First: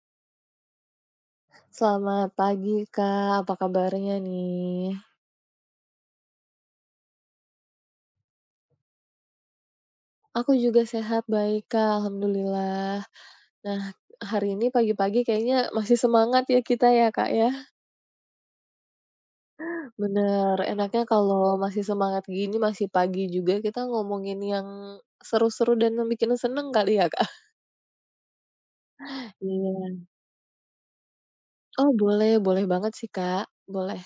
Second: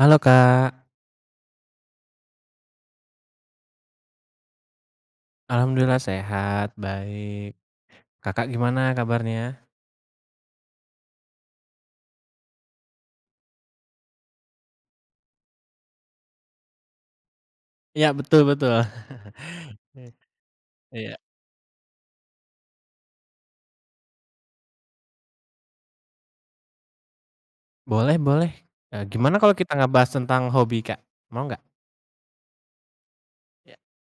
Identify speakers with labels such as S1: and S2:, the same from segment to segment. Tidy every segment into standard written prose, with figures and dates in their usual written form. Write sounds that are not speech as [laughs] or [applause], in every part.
S1: Halo Kak,
S2: Selamat pagi Kak, apa kabarnya nih?
S1: alhamdulillah sehat, baik. Kakak gimana kabarnya?
S2: Aku juga sehat, baik Kak, alhamdulillah. Nah, hari ini pagi-pagi kayaknya masih semangat ya kita ya Kak ya?
S1: Iya betul betul. [laughs]
S2: Bener, enaknya
S1: Iya,
S2: kalau masih semangat gini, masih pagi juga kita ngomongin yang seru-seru dan bikin seneng kali ya Kak?
S1: boleh boleh. Gimana kalau kita
S2: Iya.
S1: ngebahas tentang hobi Kak, mau nggak?
S2: Oh boleh, boleh banget sih Kak,
S1: Iya,
S2: boleh.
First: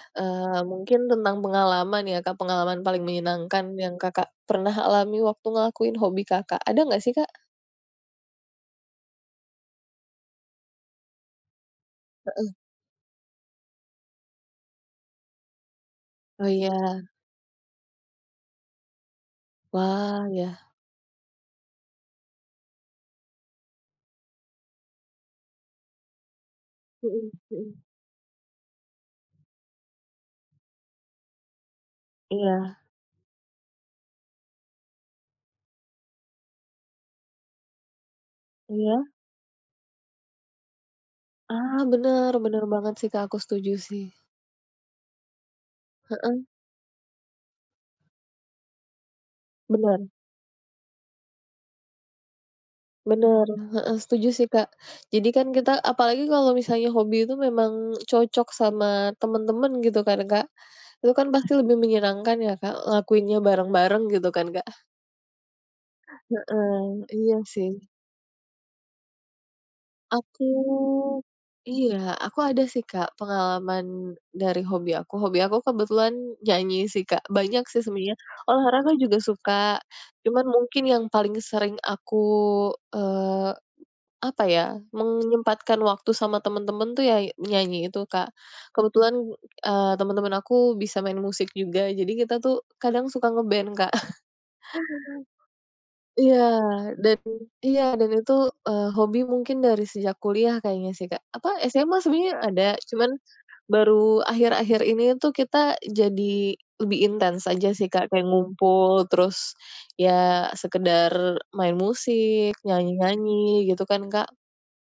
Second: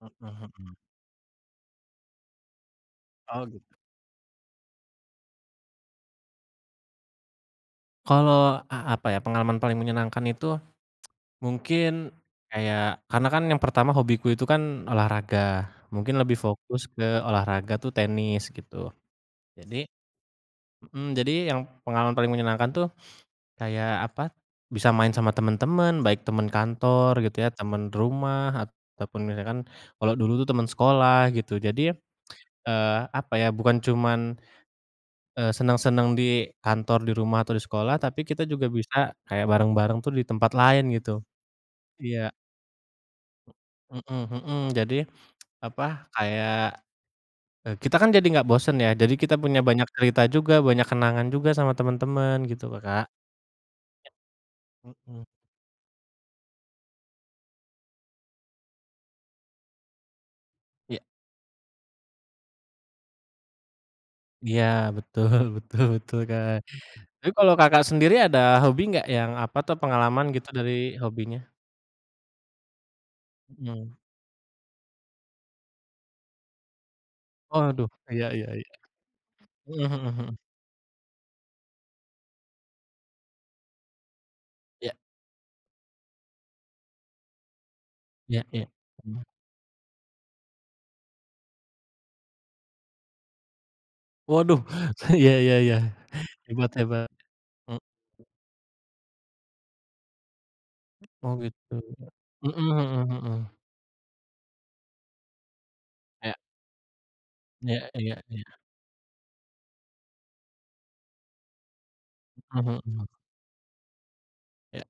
S1: mhm mhm.
S2: Mungkin tentang pengalaman ya Kak, pengalaman paling
S1: Oh
S2: menyenangkan
S1: gitu.
S2: yang Kakak pernah alami waktu ngelakuin hobi Kakak, ada nggak sih Kak?
S1: Kalau apa ya, pengalaman paling menyenangkan itu mungkin kayak karena kan yang pertama hobiku itu kan olahraga, mungkin lebih
S2: Oh
S1: fokus ke
S2: iya.
S1: olahraga tuh tenis gitu. Jadi
S2: Wah, ya.
S1: yang pengalaman paling menyenangkan tuh kayak apa, bisa main sama teman-teman baik teman kantor
S2: Mhm
S1: gitu ya,
S2: mhm.
S1: teman rumah, ataupun misalkan kalau dulu tuh teman sekolah gitu. Jadi,
S2: Iya
S1: eee, apa ya, bukan cuman, senang seneng di kantor, di rumah, atau di sekolah, tapi kita juga bisa
S2: iya.
S1: kayak bareng-bareng tuh di tempat lain gitu.
S2: Ah,
S1: Iya,
S2: bener bener banget sih, Kak, aku setuju sih.
S1: mhm mhm. Jadi apa,
S2: Heeh,
S1: kayak, kita kan jadi nggak bosen ya, jadi kita punya banyak
S2: bener
S1: cerita juga, banyak kenangan juga sama teman-teman gitu loh, Kak.
S2: bener, heeh, setuju sih, Kak.
S1: Mhm.
S2: Jadi kan kita apalagi kalau misalnya hobi itu memang cocok sama temen-temen gitu kan, Kak.
S1: Iya
S2: Itu kan pasti lebih menyenangkan ya, Kak, ngelakuinnya bareng-bareng gitu kan,
S1: iya,
S2: Kak.
S1: betul [laughs] betul betul, Kak.
S2: Heeh,
S1: Tapi
S2: iya
S1: kalau
S2: sih.
S1: Kakak sendiri ada hobi nggak yang apa tuh pengalaman
S2: Aku
S1: gitu dari hobinya?
S2: iya, aku ada sih, Kak,
S1: Mhm.
S2: pengalaman dari hobi aku. Hobi aku kebetulan nyanyi sih, Kak. Banyak sih
S1: Waduh,
S2: sebenarnya,
S1: iya iya iya.
S2: olahraga juga suka,
S1: Mhm mhm mhm.
S2: cuman mungkin yang paling sering aku, eee, apa ya,
S1: Iya
S2: menyempatkan waktu sama temen-temen tuh ya nyanyi itu, Kak.
S1: iya iya.
S2: Kebetulan,
S1: Mhm.
S2: temen-temen aku bisa main musik juga, jadi kita tuh kadang suka Kak.
S1: Waduh, [laughs] iya iya iya.
S2: Iya,
S1: Hebat hebat.
S2: dan
S1: Mhm.
S2: iya, dan itu, hobi mungkin dari sejak kuliah kayaknya sih, Kak.
S1: Oh
S2: Apa,
S1: gitu.
S2: SMA sebenarnya ada,
S1: Mhm mhm
S2: cuman
S1: mhm.
S2: baru akhir-akhir ini tuh kita
S1: Iya
S2: jadi lebih intens aja
S1: iya
S2: sih, Kak,
S1: iya
S2: kayak
S1: iya.
S2: ngumpul, terus ya sekedar main musik,
S1: Mhm mhm.
S2: nyanyi-nyanyi gitu kan, Kak.
S1: Iya.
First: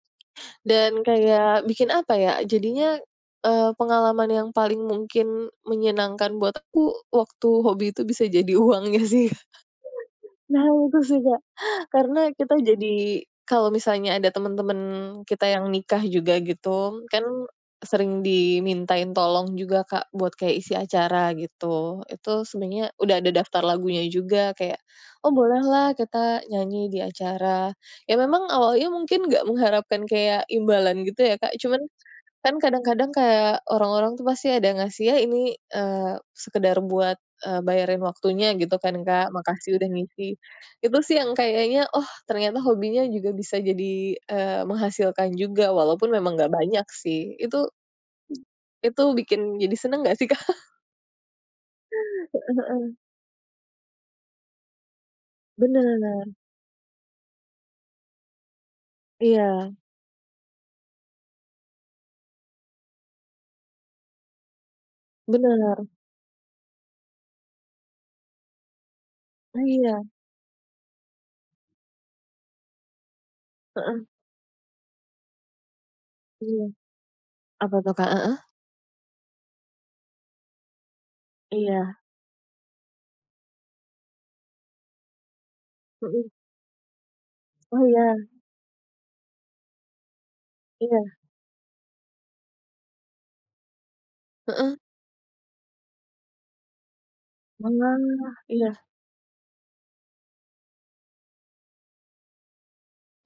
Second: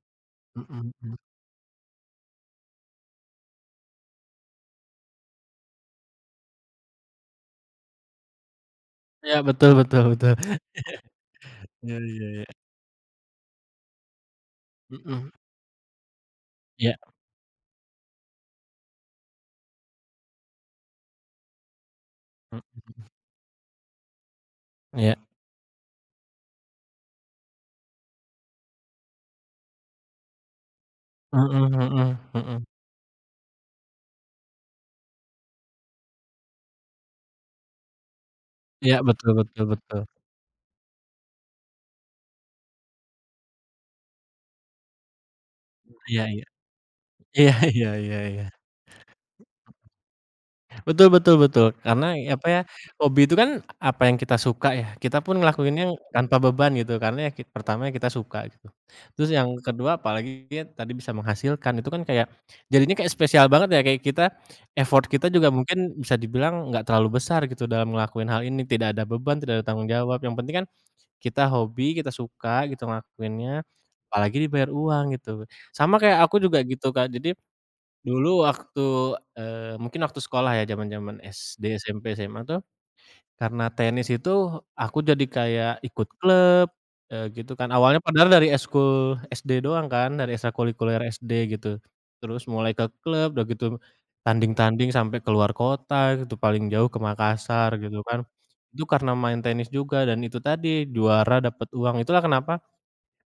S1: Mhm
S2: Dan
S1: mhm.
S2: kayak bikin apa ya, jadinya, pengalaman yang paling mungkin menyenangkan buat aku, waktu hobi itu bisa jadi [laughs] uangnya sih.
S1: Iya betul betul betul.
S2: Nah, itu sih, Kak.
S1: Iya iya
S2: Karena kita
S1: iya.
S2: jadi kalau misalnya ada teman-teman
S1: Mhm.
S2: kita yang nikah juga
S1: Iya.
S2: gitu, kan sering dimintain tolong juga Kak, buat kayak isi acara gitu. Itu
S1: Mhm.
S2: sebenarnya udah ada daftar lagunya juga kayak,
S1: Iya.
S2: "Oh bolehlah kita nyanyi di acara." Ya memang awalnya mungkin nggak mengharapkan kayak imbalan gitu ya
S1: Mhm
S2: Kak, cuman
S1: mhm
S2: kan
S1: mhm.
S2: kadang-kadang kayak orang-orang tuh pasti ada ngasih, "Ya ini, eee, sekedar buat, bayarin waktunya," gitu
S1: Iya
S2: kan,
S1: betul
S2: Kak,
S1: betul
S2: "Makasih udah
S1: betul.
S2: ngisi." Itu sih yang kayaknya, oh ternyata hobinya juga bisa jadi, menghasilkan juga walaupun
S1: Iya
S2: memang
S1: iya.
S2: nggak banyak sih.
S1: Iya
S2: Itu
S1: iya iya iya.
S2: itu bikin jadi seneng nggak sih, Kak?
S1: Betul betul betul. Karena
S2: [laughs]
S1: apa ya,
S2: Heeh heeh.
S1: hobi itu kan apa yang kita suka ya, kita pun ngelakuinnya
S2: Bener,
S1: tanpa beban gitu, karena ya pertama ya kita suka gitu. Terus yang
S2: iya,
S1: kedua apalagi ya tadi bisa menghasilkan, itu kan kayak jadinya kayak spesial banget ya, kayak effort kita juga
S2: bener,
S1: mungkin bisa dibilang nggak terlalu besar gitu dalam ngelakuin hal ini, tidak ada beban, tidak ada tanggung
S2: iya,
S1: jawab, yang penting kan kita hobi, kita suka gitu ngelakuinnya,
S2: heeh,
S1: apalagi dibayar uang gitu. Sama kayak aku juga
S2: iya.
S1: gitu, Kak, jadi
S2: Apa tuh, Kak? Heeh?
S1: dulu waktu, mungkin waktu sekolah ya, zaman-zaman SD,
S2: Iya,
S1: SMP, SMA tuh, karena tenis itu aku jadi kayak ikut
S2: mhm.
S1: klub, gitu kan.
S2: Oh
S1: Awalnya
S2: iya,
S1: padahal dari ekskul SD doang kan, dari ekstrakurikuler
S2: iya,
S1: SD gitu. Terus mulai ke klub, udah gitu
S2: heeh.
S1: tanding-tanding sampai keluar kota gitu, paling jauh ke Makassar gitu kan.
S2: Malah iya,
S1: Itu karena main tenis juga dan itu tadi, juara dapat uang. Itulah kenapa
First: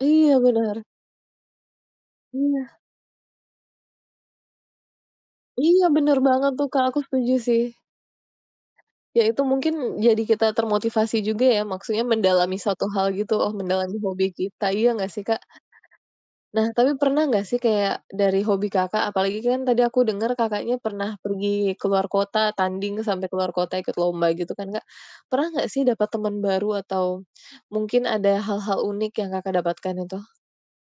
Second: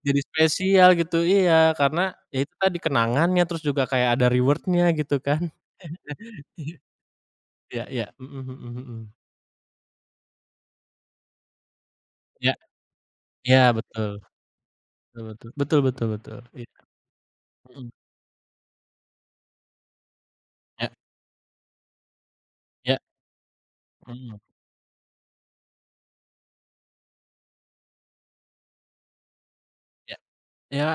S1: jadi
S2: iya bener,
S1: spesial gitu iya, karena ya itu tadi
S2: iya.
S1: kenangannya, terus juga kayak ada reward-nya gitu kan.
S2: Iya, bener banget tuh, Kak, aku setuju sih.
S1: Iya iya, mhm mhm mhm.
S2: Ya itu mungkin jadi kita termotivasi juga ya, maksudnya
S1: Iya
S2: mendalami suatu hal gitu, oh
S1: iya,
S2: mendalami
S1: betul,
S2: hobi kita, iya nggak sih,
S1: betul
S2: Kak?
S1: betul betul betul betul, iya,
S2: Nah, tapi pernah nggak sih
S1: mhm,
S2: kayak dari hobi Kakak, apalagi kan tadi aku dengar Kakaknya
S1: iya
S2: pernah pergi keluar kota,
S1: iya,
S2: tanding sampai keluar kota ikut lomba
S1: mhm,
S2: gitu kan, Kak. Pernah nggak sih dapat teman baru atau mungkin ada hal-hal unik yang Kakak dapatkan
S1: iya.
S2: itu?
S1: Ya,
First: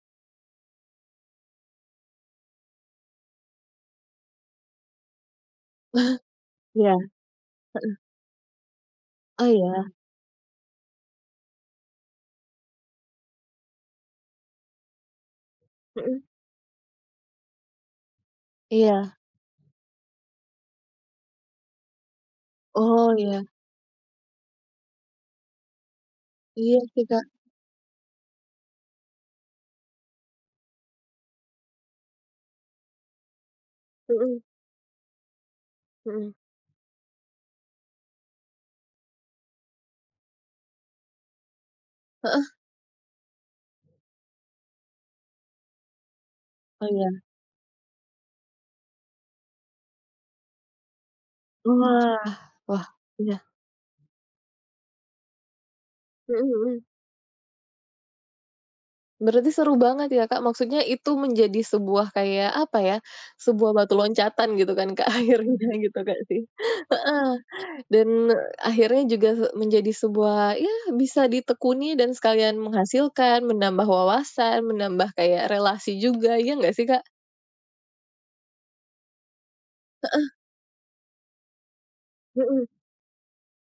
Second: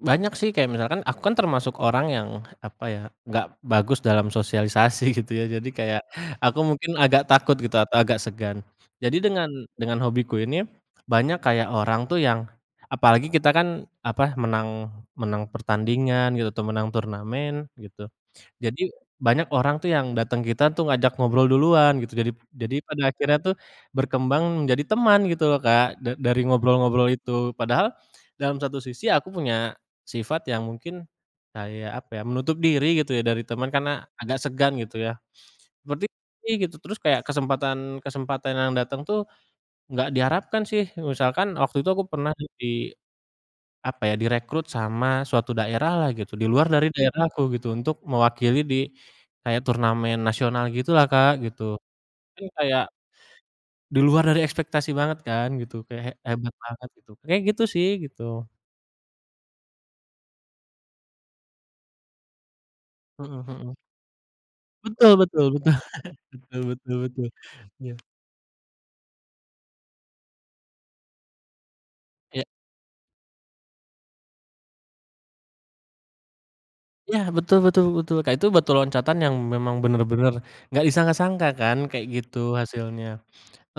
S1: banyak sih kayak misalkan aku kan termasuk orang yang, apa ya, nggak bagus dalam sosialisasi [laughs] gitu ya, jadi kayak aku mungkin
S2: Iya.
S1: agak takut gitu atau agak segan. Jadi
S2: Oh,
S1: dengan
S2: iya?
S1: dengan hobiku ini, banyak kayak orang tuh yang apalagi kita kan, apa, menang menang
S2: Mhm.
S1: pertandingan gitu atau menang turnamen gitu. Jadi
S2: Iya.
S1: banyak orang tuh yang datang kita tuh ngajak ngobrol duluan gitu, jadi pada
S2: Oh,
S1: akhirnya
S2: iya.
S1: tuh berkembang menjadi teman gitu loh, Kak, dari
S2: Iya sih,
S1: ngobrol-ngobrol
S2: Kak.
S1: itu. Padahal dalam satu sisi aku punya sifat yang mungkin kayak apa ya, menutup diri gitu ya dari teman karena agak
S2: Mhm,
S1: segan gitu ya, seperti
S2: mhm.
S1: ini gitu. Terus kayak kesempatan-kesempatan yang datang tuh nggak diharapkan sih, misalkan waktu itu aku pernah
S2: Heeh,
S1: di apa ya, direkrut sama suatu daerah lah gitu, di luar dari
S2: oh iya.
S1: daerahku gitu, untuk mewakili di kayak turnamen nasional gitulah, Kak, gitu.
S2: Wah,
S1: Kan kayak
S2: wah, iya.
S1: di luar dari ekspektasi banget kan gitu, kayak he
S2: Mhm
S1: hebat
S2: mhm.
S1: banget gitu. Kayak gitu sih gitu.
S2: Berarti seru banget ya, Kak, maksudnya itu menjadi sebuah kayak, apa ya,
S1: Mhm
S2: sebuah
S1: mhm.
S2: batu loncatan gitu kan, Kak,
S1: Betul
S2: [laughs]
S1: betul betul
S2: akhirnya gitu kak
S1: [laughs]
S2: sih?
S1: betul betul betul.
S2: Heeh,
S1: Iya.
S2: dan akhirnya juga menjadi sebuah, ya bisa ditekuni dan
S1: Iya
S2: sekalian menghasilkan, menambah wawasan, menambah kayak relasi juga, iya nggak sih, Kak?
S1: iya, betul betul betul, Kak, itu batu loncatan yang memang bener-bener nggak disangka-sangka kan kayak gitu
S2: Mhm,
S1: hasilnya.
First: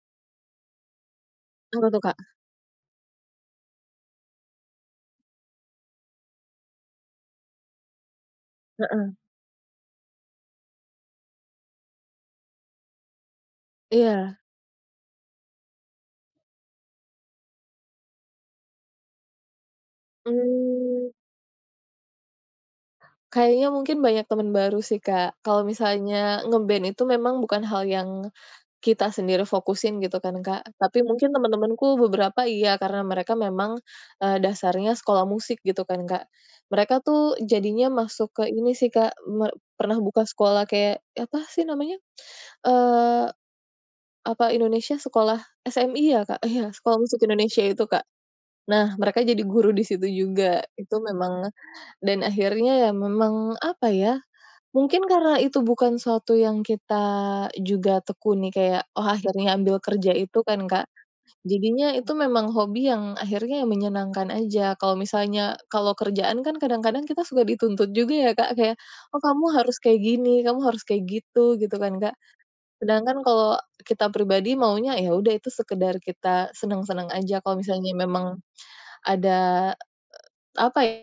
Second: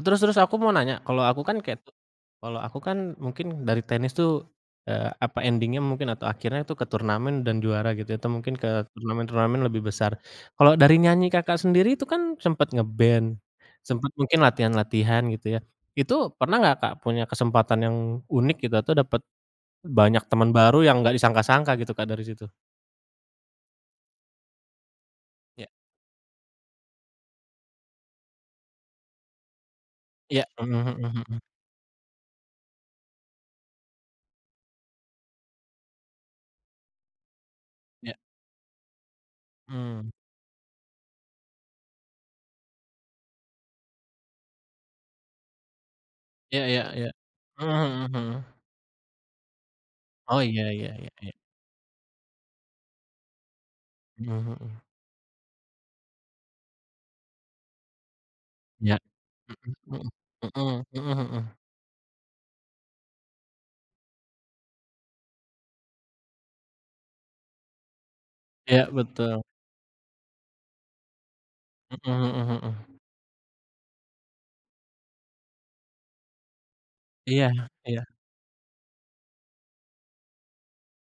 S1: Terus terus aku mau nanya,
S2: apa tuh, Kak?
S1: kalau aku kan mungkin dari tenis tuh, apa endingnya mungkin atau akhirnya tuh ke turnamen dan juara gitu ya, atau mungkin ke
S2: Heeh,
S1: turnamen-turnamen lebih besar. Kalau dari nyanyi Kakak sendiri itu kan sempet nge-band, sempet mungkin
S2: iya.
S1: latihan-latihan gitu ya. Itu pernah nggak Kak punya kesempatan yang unik gitu atau dapat banyak teman baru yang
S2: Mmm,
S1: nggak disangka-sangka gitu Kak dari situ?
S2: kayaknya mungkin banyak teman baru sih, Kak. Kalau
S1: Ya
S2: misalnya nge-band itu memang bukan hal yang kita sendiri fokusin gitu kan,
S1: ya.
S2: Kak.
S1: Mhm mhm
S2: Tapi mungkin
S1: mhm.
S2: teman-temanku beberapa iya, karena mereka memang, dasarnya sekolah musik gitu kan, Kak. Mereka tuh jadinya
S1: Ya.
S2: masuk ke ini sih, Kak, pernah
S1: Mmm.
S2: buka sekolah kayak apa sih namanya, eee, apa Indonesia sekolah SMI ya, Kak?
S1: Ya
S2: Iya,
S1: ya
S2: Sekolah
S1: ya.
S2: Musik Indonesia
S1: Mhm
S2: itu, Kak.
S1: mhm mhm.
S2: Nah, mereka jadi guru di situ
S1: Oh, iya
S2: juga.
S1: iya
S2: Itu
S1: iya iya.
S2: memang dan akhirnya ya memang apa ya,
S1: Mhm mhm.
S2: mungkin karena itu bukan suatu yang kita juga tekuni kayak,
S1: Ya.
S2: oh akhirnya
S1: Mhm
S2: ambil
S1: mhm.
S2: kerja itu kan
S1: Mhm
S2: Kak,
S1: mhm mhm.
S2: jadinya itu memang hobi yang akhirnya yang menyenangkan aja. Kalau misalnya kalau kerjaan kan kadang-kadang kita suka dituntut juga ya Kak, kayak,
S1: Iya
S2: "Oh
S1: betul,
S2: kamu harus kayak gini, kamu harus kayak gitu," gitu kan Kak.
S1: mhm mhm mhm.
S2: Sedangkan kalau kita pribadi maunya ya udah itu sekedar kita senang-senang aja,
S1: Iya
S2: kalau misalnya
S1: iya
S2: memang ada apa ya,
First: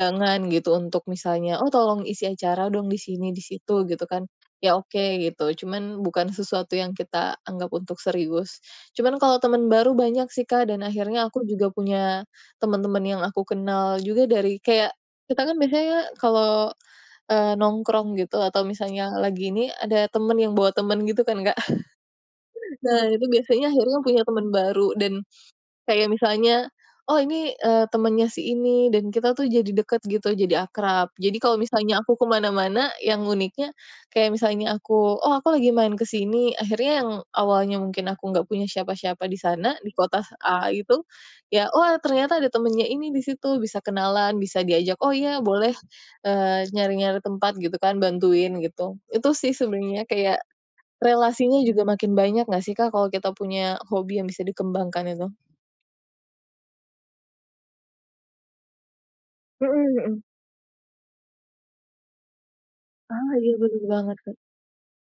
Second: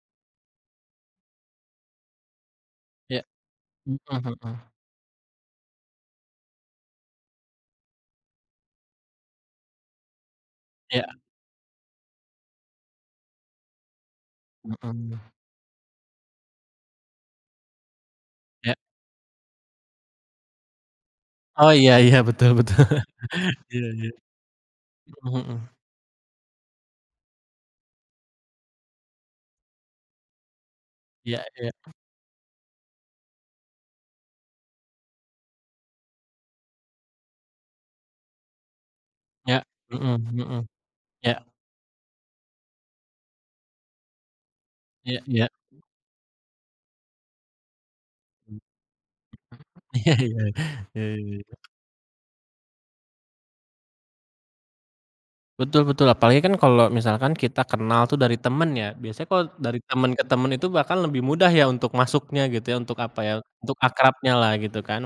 S2: jangan gitu untuk misalnya, "Oh tolong isi acara dong di
S1: iya,
S2: sini, di situ,"
S1: mhm
S2: gitu kan.
S1: mhm,
S2: Ya oke gitu, cuman bukan sesuatu yang kita anggap untuk serius. Cuman kalau teman baru banyak sih, Kak, dan
S1: iya,
S2: akhirnya aku juga punya teman-teman yang aku kenal juga dari kayak
S1: mhm,
S2: kita kan biasanya kalau, nongkrong gitu atau
S1: iya.
S2: misalnya lagi ini ada temen yang bawa temen gitu kan, Kak.
S1: Oh
S2: [laughs]
S1: iya iya, betul betul.
S2: Nah itu biasanya
S1: [laughs] Iya
S2: akhirnya
S1: iya,
S2: punya teman baru dan
S1: mhm mhm,
S2: kayak misalnya, "Oh ini, temennya si ini," dan kita tuh jadi deket gitu, jadi akrab.
S1: iya
S2: Jadi kalau
S1: iya,
S2: misalnya aku ke mana-mana, yang uniknya kayak misalnya aku, "Oh aku lagi main ke sini," akhirnya yang awalnya mungkin aku nggak punya siapa-siapa di
S1: iya,
S2: sana, di
S1: mhm
S2: kota
S1: mhm,
S2: A itu,
S1: iya
S2: ya, oh ternyata ada temennya ini di situ," bisa kenalan, bisa diajak, "Oh
S1: iya
S2: iya
S1: iya, iya
S2: boleh," nyari-nyari tempat gitu kan, bantuin gitu. Itu sih sebenarnya
S1: iya,
S2: kayak
S1: iya iya,
S2: relasinya
S1: iya.
S2: juga makin banyak nggak sih Kak, kalau kita punya hobi yang bisa dikembangkan itu?
S1: Betul betul, apalagi kan kalau misalkan kita kenal tuh dari temen ya, biasanya kalau dari
S2: Mhm
S1: temen ke
S2: mhm.
S1: temen itu bahkan lebih mudah ya untuk masuknya gitu ya, untuk apa ya,
S2: Ah, iya
S1: untuk
S2: bener banget,
S1: akrabnya
S2: Kak.
S1: lah gitu kan.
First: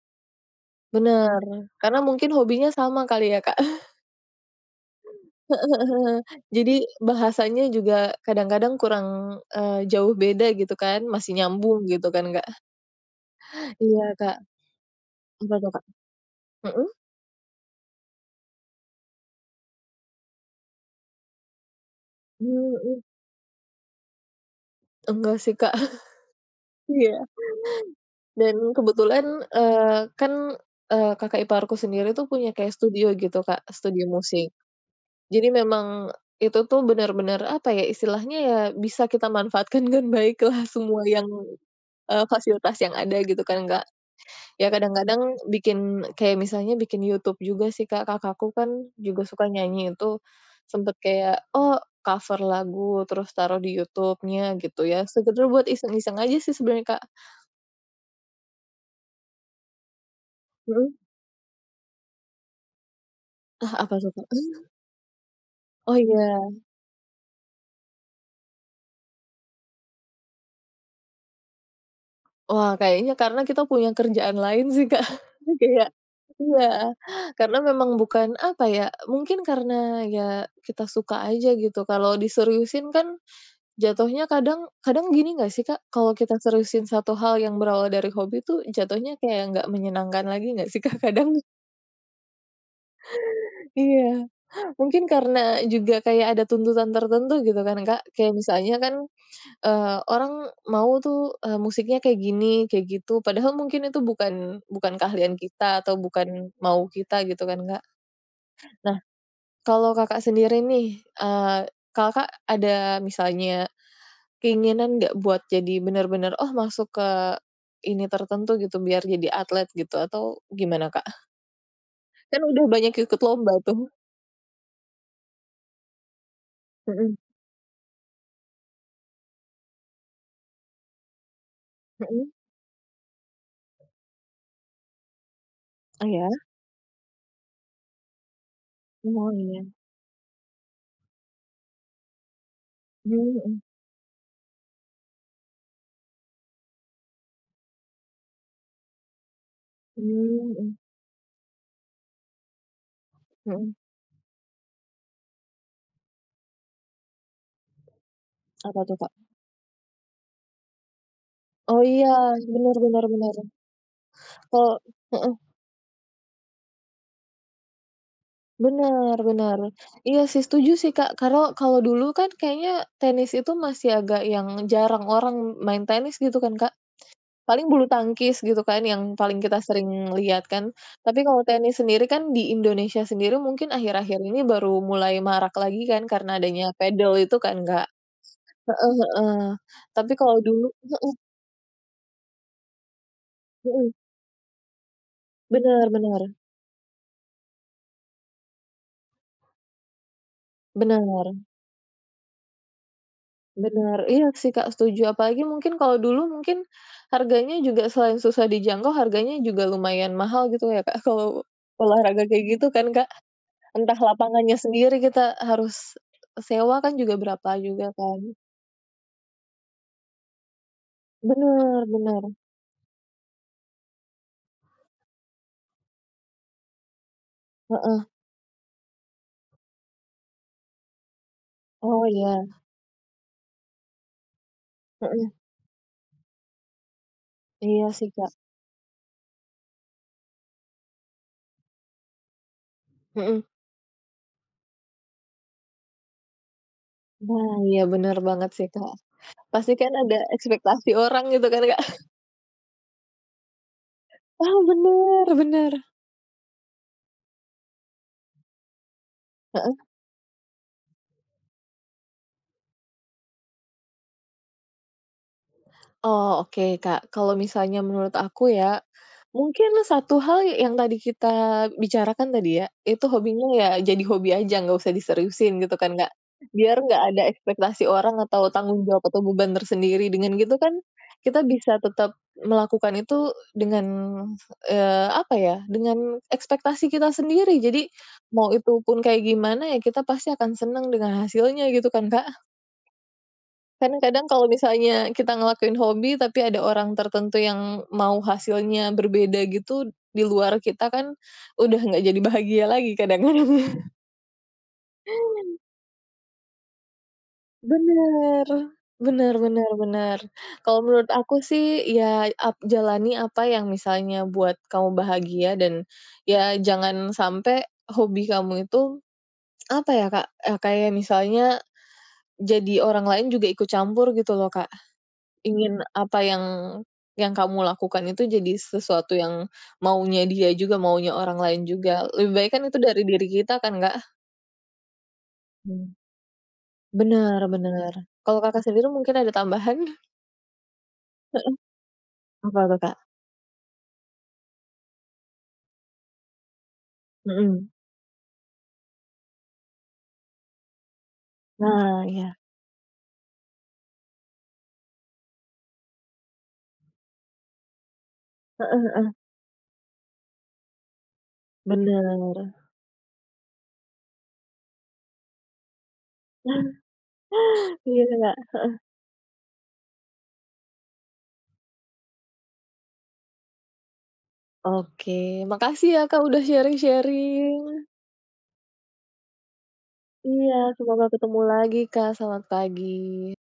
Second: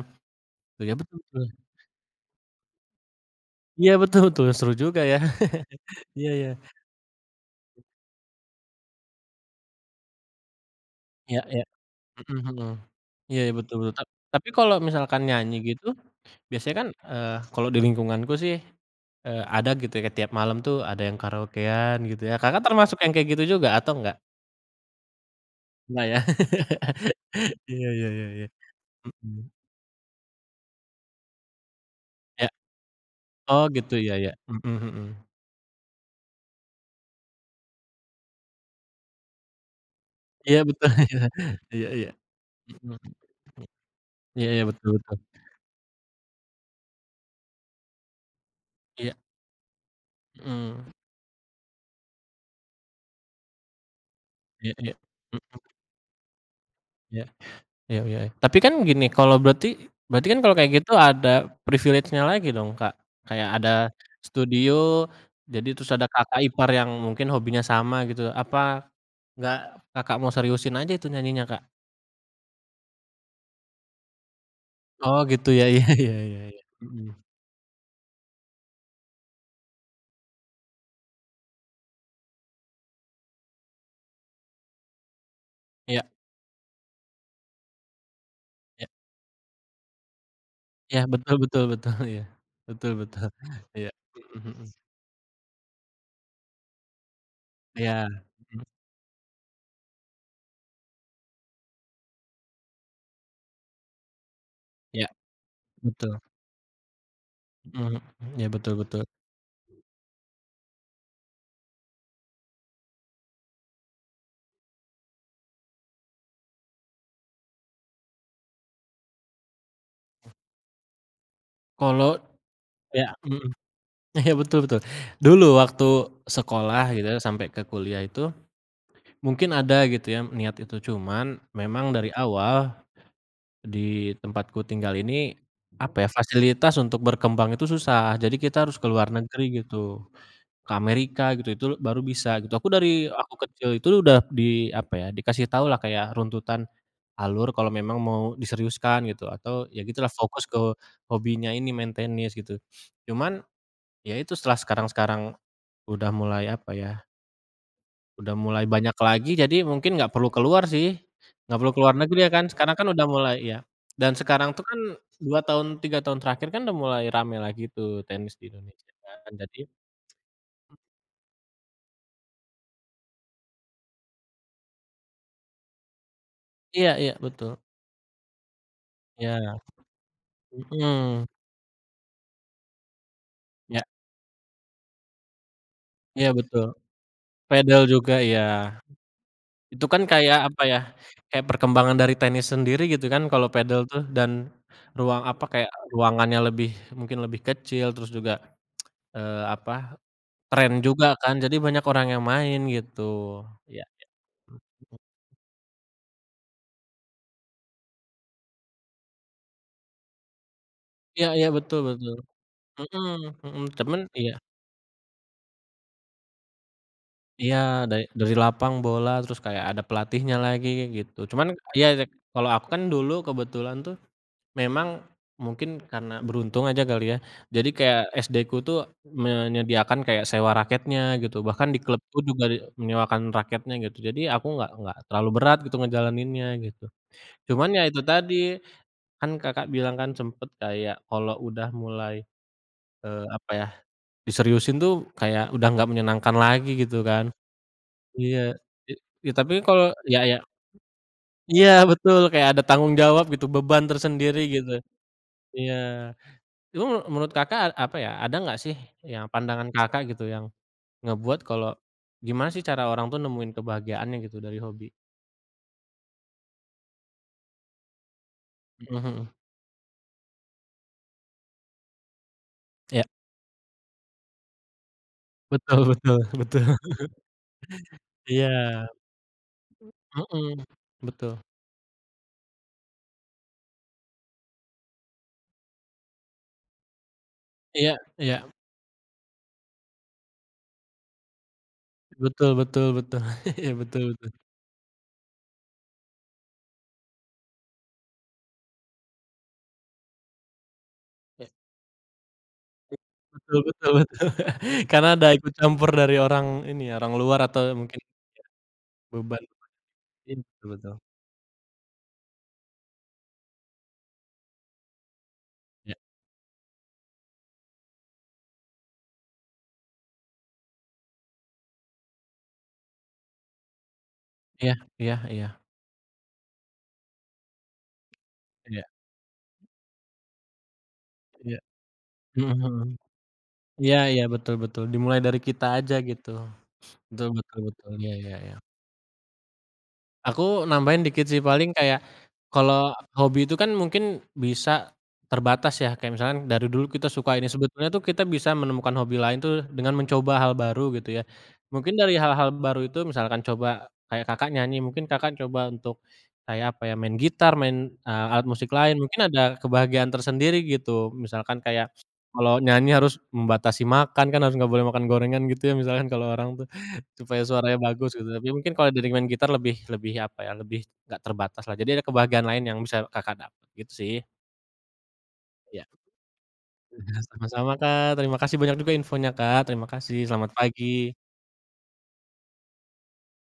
S1: Iya betul
S2: Bener,
S1: betul
S2: karena mungkin hobinya sama kali ya, Kak.
S1: iya betul betul, seru juga ya. [laughs] Iya
S2: [laughs]
S1: iya,
S2: Jadi bahasanya juga kadang-kadang kurang, jauh beda gitu kan, masih
S1: iya iya.
S2: nyambung gitu kan,
S1: Mhm
S2: Kak.
S1: mhm. Iya iya, betul betul. Ta
S2: Iya,
S1: tapi
S2: Kak.
S1: kalau misalkan
S2: Apa
S1: nyanyi
S2: tuh, Kak?
S1: gitu, biasanya kan,
S2: Mhm?
S1: kalau di lingkunganku sih, ada gitu ya tiap malam tuh ada yang karaokean gitu ya. Kakak termasuk
S2: Mhm,
S1: yang kayak gitu juga atau enggak?
S2: enggak sih, Kak. [laughs]
S1: Enggak ya?
S2: Iya,
S1: [laughs] Iya iya iya iya.
S2: dan kebetulan,
S1: Mhm.
S2: kan, kakak iparku sendiri tuh
S1: Ya.
S2: punya kayak studio gitu,
S1: Oh
S2: Kak,
S1: gitu,
S2: studio
S1: iya iya.
S2: musik.
S1: Mhm mhm.
S2: Jadi memang itu tuh benar-benar apa ya, istilahnya ya bisa kita manfaatkan [laughs] dengan baik
S1: Iya
S2: lah
S1: betul,
S2: semua
S1: [laughs] iya.
S2: yang
S1: Iya iya.
S2: fasilitas yang
S1: Mhm
S2: ada gitu
S1: mhm.
S2: kan, Kak.
S1: Iya iya,
S2: Ya
S1: betul betul.
S2: kadang-kadang bikin kayak misalnya bikin YouTube juga sih, Kak. Kakakku kan
S1: Iya.
S2: juga suka nyanyi itu,
S1: Mhm.
S2: sempet kayak, oh cover lagu terus taruh di YouTube-nya
S1: Iya
S2: gitu
S1: iya.
S2: ya, sekedar
S1: Mhm,
S2: buat iseng-iseng aja sih sebenarnya, Kak.
S1: iya. Iya iya iya. Tapi kan gini, kalau berarti berarti kan kalau kayak
S2: Mhm.
S1: gitu ada privilege-nya lagi dong, Kak? Kayak ada
S2: Ah, apa tuh, Kak?
S1: studio, jadi terus
S2: Oh
S1: ada kakak
S2: iya.
S1: ipar yang mungkin hobinya sama gitu. Apa nggak Kakak mau seriusin aja itu nyanyinya, Kak?
S2: Wah kayaknya karena kita punya kerjaan lain sih, Kak.
S1: Oh gitu
S2: [laughs]
S1: ya, [laughs] iya
S2: Kayak
S1: iya iya iya.
S2: iya,
S1: Mhm.
S2: karena memang bukan apa ya, mungkin karena ya kita suka aja gitu, kalau diseriusin kan jatuhnya kadang kadang gini nggak sih, Kak,
S1: Iya
S2: kalau kita seriusin satu hal yang berawal dari hobi tuh
S1: iya
S2: jatuhnya kayak nggak menyenangkan lagi nggak sih, Kak,
S1: iya,
S2: [laughs]
S1: betul
S2: kadang?
S1: betul betul, [laughs] iya. Betul betul, iya.
S2: Iya,
S1: Mhm mhm.
S2: mungkin karena juga kayak ada tuntutan tertentu gitu kan, Kak.
S1: Iya,
S2: Kayak
S1: mhm,
S2: misalnya kan, orang mau tuh, musiknya kayak gini, kayak gitu, padahal mungkin itu bukan bukan
S1: iya
S2: keahlian kita atau
S1: betul.
S2: bukan mau kita gitu kan, Kak.
S1: Mhm mhm, iya betul
S2: Nah,
S1: betul.
S2: kalau Kakak sendiri nih, Kakak ada misalnya keinginan nggak buat jadi bener-bener, oh masuk ke ini tertentu gitu biar jadi atlet gitu atau gimana, Kak?
S1: Kalau
S2: Kan udah banyak
S1: ya
S2: ikut
S1: mhm.
S2: lomba tuh.
S1: Iya, betul betul. Dulu waktu sekolah gitu ya,
S2: Mhm
S1: sampai ke kuliah itu, mungkin ada gitu ya niat itu, cuman memang dari
S2: mhm.
S1: awal di tempatku tinggal ini,
S2: Oh
S1: apa ya,
S2: ya?
S1: fasilitas untuk berkembang itu susah. Jadi kita harus ke luar
S2: Oh
S1: negeri
S2: iya.
S1: gitu, ke Amerika gitu, itu baru bisa gitu. Aku dari aku
S2: Mmm, mhm.
S1: kecil itu udah apa ya, dikasih tahu lah kayak runtutan alur kalau memang mau diseriuskan gitu, atau ya gitulah fokus
S2: Mmm,
S1: ke
S2: mhm
S1: hobinya ini, main tenis gitu. Cuman,
S2: mhm.
S1: ya itu setelah sekarang-sekarang udah mulai apa ya, udah mulai
S2: Apa
S1: banyak
S2: tuh, Kak?
S1: lagi jadi mungkin nggak perlu keluar sih, nggak perlu
S2: Oh
S1: keluar
S2: iya,
S1: negeri ya kan, sekarang
S2: bener
S1: kan
S2: bener
S1: udah
S2: bener.
S1: mulai iya, dan sekarang tuh kan
S2: Kalau heeh,
S1: 2 tahun, 3 tahun terakhir kan udah mulai rame lagi tuh tenis di Indonesia
S2: bener
S1: kan,
S2: bener.
S1: jadi
S2: Iya sih setuju sih, Kak, karena kalau dulu kan kayaknya tenis itu masih agak yang jarang orang main tenis gitu kan, Kak?
S1: iya iya betul,
S2: Paling bulu tangkis gitu kan yang paling kita
S1: iya,
S2: sering lihat kan. Tapi
S1: mhm,
S2: kalau tenis sendiri kan di Indonesia sendiri mungkin
S1: iya
S2: akhir-akhir ini baru mulai marak lagi kan
S1: iya
S2: karena adanya
S1: betul,
S2: padel itu kan,
S1: padel
S2: Kak.
S1: juga iya,
S2: Heeh heeh.
S1: itu kan
S2: Tapi kalau
S1: kayak apa
S2: dulu
S1: ya,
S2: mhm
S1: kayak perkembangan dari tenis sendiri gitu kan kalau padel
S2: mhm,
S1: tuh dan ruang apa, kayak
S2: bener bener
S1: ruangannya lebih mungkin lebih kecil terus juga, apa tren juga kan,
S2: bener
S1: jadi banyak orang yang main gitu. Iya.
S2: bener. Iya sih, Kak, setuju. Apalagi mungkin kalau dulu mungkin harganya juga selain susah dijangkau, harganya juga lumayan mahal gitu ya, Kak, [laughs]
S1: Iya
S2: kalau
S1: iya, betul betul.
S2: olahraga kayak gitu kan,
S1: Mhm
S2: Kak.
S1: mhm,
S2: Entah
S1: cuman iya
S2: lapangannya sendiri kita harus sewa kan juga berapa
S1: iya,
S2: juga
S1: dari
S2: kan.
S1: dari lapang bola, terus kayak ada pelatihnya lagi, gitu. Cuman
S2: Bener
S1: iya iya,
S2: bener,
S1: kalau aku kan dulu kebetulan tuh memang mungkin karena beruntung aja kali ya, jadi kayak
S2: heeh,
S1: SD-ku tuh menyediakan kayak sewa raketnya gitu, bahkan di
S2: oh
S1: klubku juga
S2: iya,
S1: menyewakan raketnya gitu, jadi aku nggak terlalu
S2: mhm,
S1: berat gitu ngejalaninnya gitu. Cuman ya
S2: iya
S1: itu
S2: sih, Kak,
S1: tadi kan Kakak bilang kan sempet kayak kalau udah mulai,
S2: mhm,
S1: apa ya, diseriusin tuh kayak udah nggak menyenangkan lagi gitu kan.
S2: nah iya bener
S1: Iya,
S2: banget sih,
S1: i
S2: Kak,
S1: ya tapi
S2: pasti
S1: kalau
S2: kan ada
S1: ya ya
S2: ekspektasi orang gitu kan,
S1: iya
S2: Kak,
S1: betul, kayak ada tanggung jawab gitu, beban tersendiri
S2: ah,
S1: gitu.
S2: bener bener.
S1: Iya, itu menurut Kakak apa ya, ada nggak sih yang pandangan Kakak gitu yang ngebuat kalau gimana sih cara orang tuh nemuin kebahagiaannya gitu dari hobi?
S2: Oh, oke, Kak. Kalau misalnya menurut aku ya,
S1: Mhm mhm.
S2: mungkin satu hal yang tadi kita bicarakan tadi ya,
S1: Iya,
S2: itu hobinya ya jadi hobi aja, nggak usah diseriusin gitu
S1: betul
S2: kan, Kak.
S1: betul betul.
S2: Biar nggak ada ekspektasi orang
S1: Iya,
S2: atau tanggung jawab atau beban tersendiri. Dengan gitu
S1: mhm,
S2: kan
S1: betul.
S2: kita bisa tetap melakukan itu dengan, apa ya, dengan ekspektasi kita sendiri. Jadi,
S1: Iya iya.
S2: mau itu pun kayak gimana ya kita pasti akan senang dengan hasilnya gitu kan, Kak.
S1: Betul betul betul. [laughs] Iya,
S2: Kan
S1: betul betul.
S2: kadang kalau misalnya kita ngelakuin hobi, tapi ada orang tertentu yang mau hasilnya berbeda gitu, di luar kita kan
S1: Ya.
S2: udah nggak jadi bahagia lagi kadang-kadang.
S1: Betul betul betul. Karena ada ikut campur dari orang ini ya, orang luar atau mungkin
S2: Bener, bener
S1: beban.
S2: bener bener.
S1: Iya, betul
S2: Kalau
S1: betul.
S2: menurut aku sih, ya jalani apa yang misalnya buat kamu bahagia dan
S1: Iya
S2: ya jangan sampai hobi kamu itu, apa ya Kak, kayak misalnya jadi orang lain juga ikut campur gitu loh, Kak.
S1: iya iya iya
S2: Ingin apa yang kamu lakukan itu jadi
S1: iya
S2: sesuatu yang maunya dia juga, maunya orang
S1: iya.
S2: lain juga. Lebih baik
S1: Mhm
S2: kan itu
S1: mhm.
S2: dari diri kita kan,
S1: Iya
S2: Kak?
S1: iya, betul betul. Dimulai dari kita
S2: Mhm.
S1: aja gitu. Betul
S2: Bener
S1: betul betul.
S2: bener.
S1: Iya iya
S2: Kalau
S1: iya.
S2: Kakak sendiri mungkin ada tambahan?
S1: Aku nambahin dikit sih, paling kayak
S2: Apa tuh,
S1: kalau
S2: Kak?
S1: hobi itu kan mungkin bisa terbatas ya, kayak misalkan dari dulu kita suka ini,
S2: Mhm.
S1: sebetulnya tuh kita bisa menemukan hobi lain tuh dengan mencoba hal baru gitu ya. Mungkin
S2: Nah,
S1: dari
S2: iya.
S1: hal-hal baru itu misalkan coba kayak Kakak nyanyi, mungkin Kakak coba untuk kayak apa ya, main gitar, main, alat musik
S2: Heeh
S1: lain,
S2: heeh.
S1: mungkin ada kebahagiaan tersendiri gitu. Misalkan kayak
S2: Bener.
S1: kalau nyanyi harus membatasi makan kan, harus nggak boleh makan gorengan gitu ya misalkan kalau orang tuh.
S2: [laughs]
S1: Supaya suaranya
S2: Iya,
S1: bagus gitu, tapi
S2: Kak.
S1: mungkin kalau dari main gitar lebih lebih apa ya, lebih nggak terbatas lah, jadi ada kebahagiaan lain yang bisa Kakak dapat gitu sih.
S2: Oke,
S1: Iya.
S2: makasih ya, Kak, udah
S1: [laughs]
S2: sharing-sharing.
S1: Sama-sama Kak, terima kasih banyak juga infonya Kak, terima kasih, selamat
S2: Iya, semoga
S1: pagi.
S2: ketemu lagi. Kak, selamat pagi.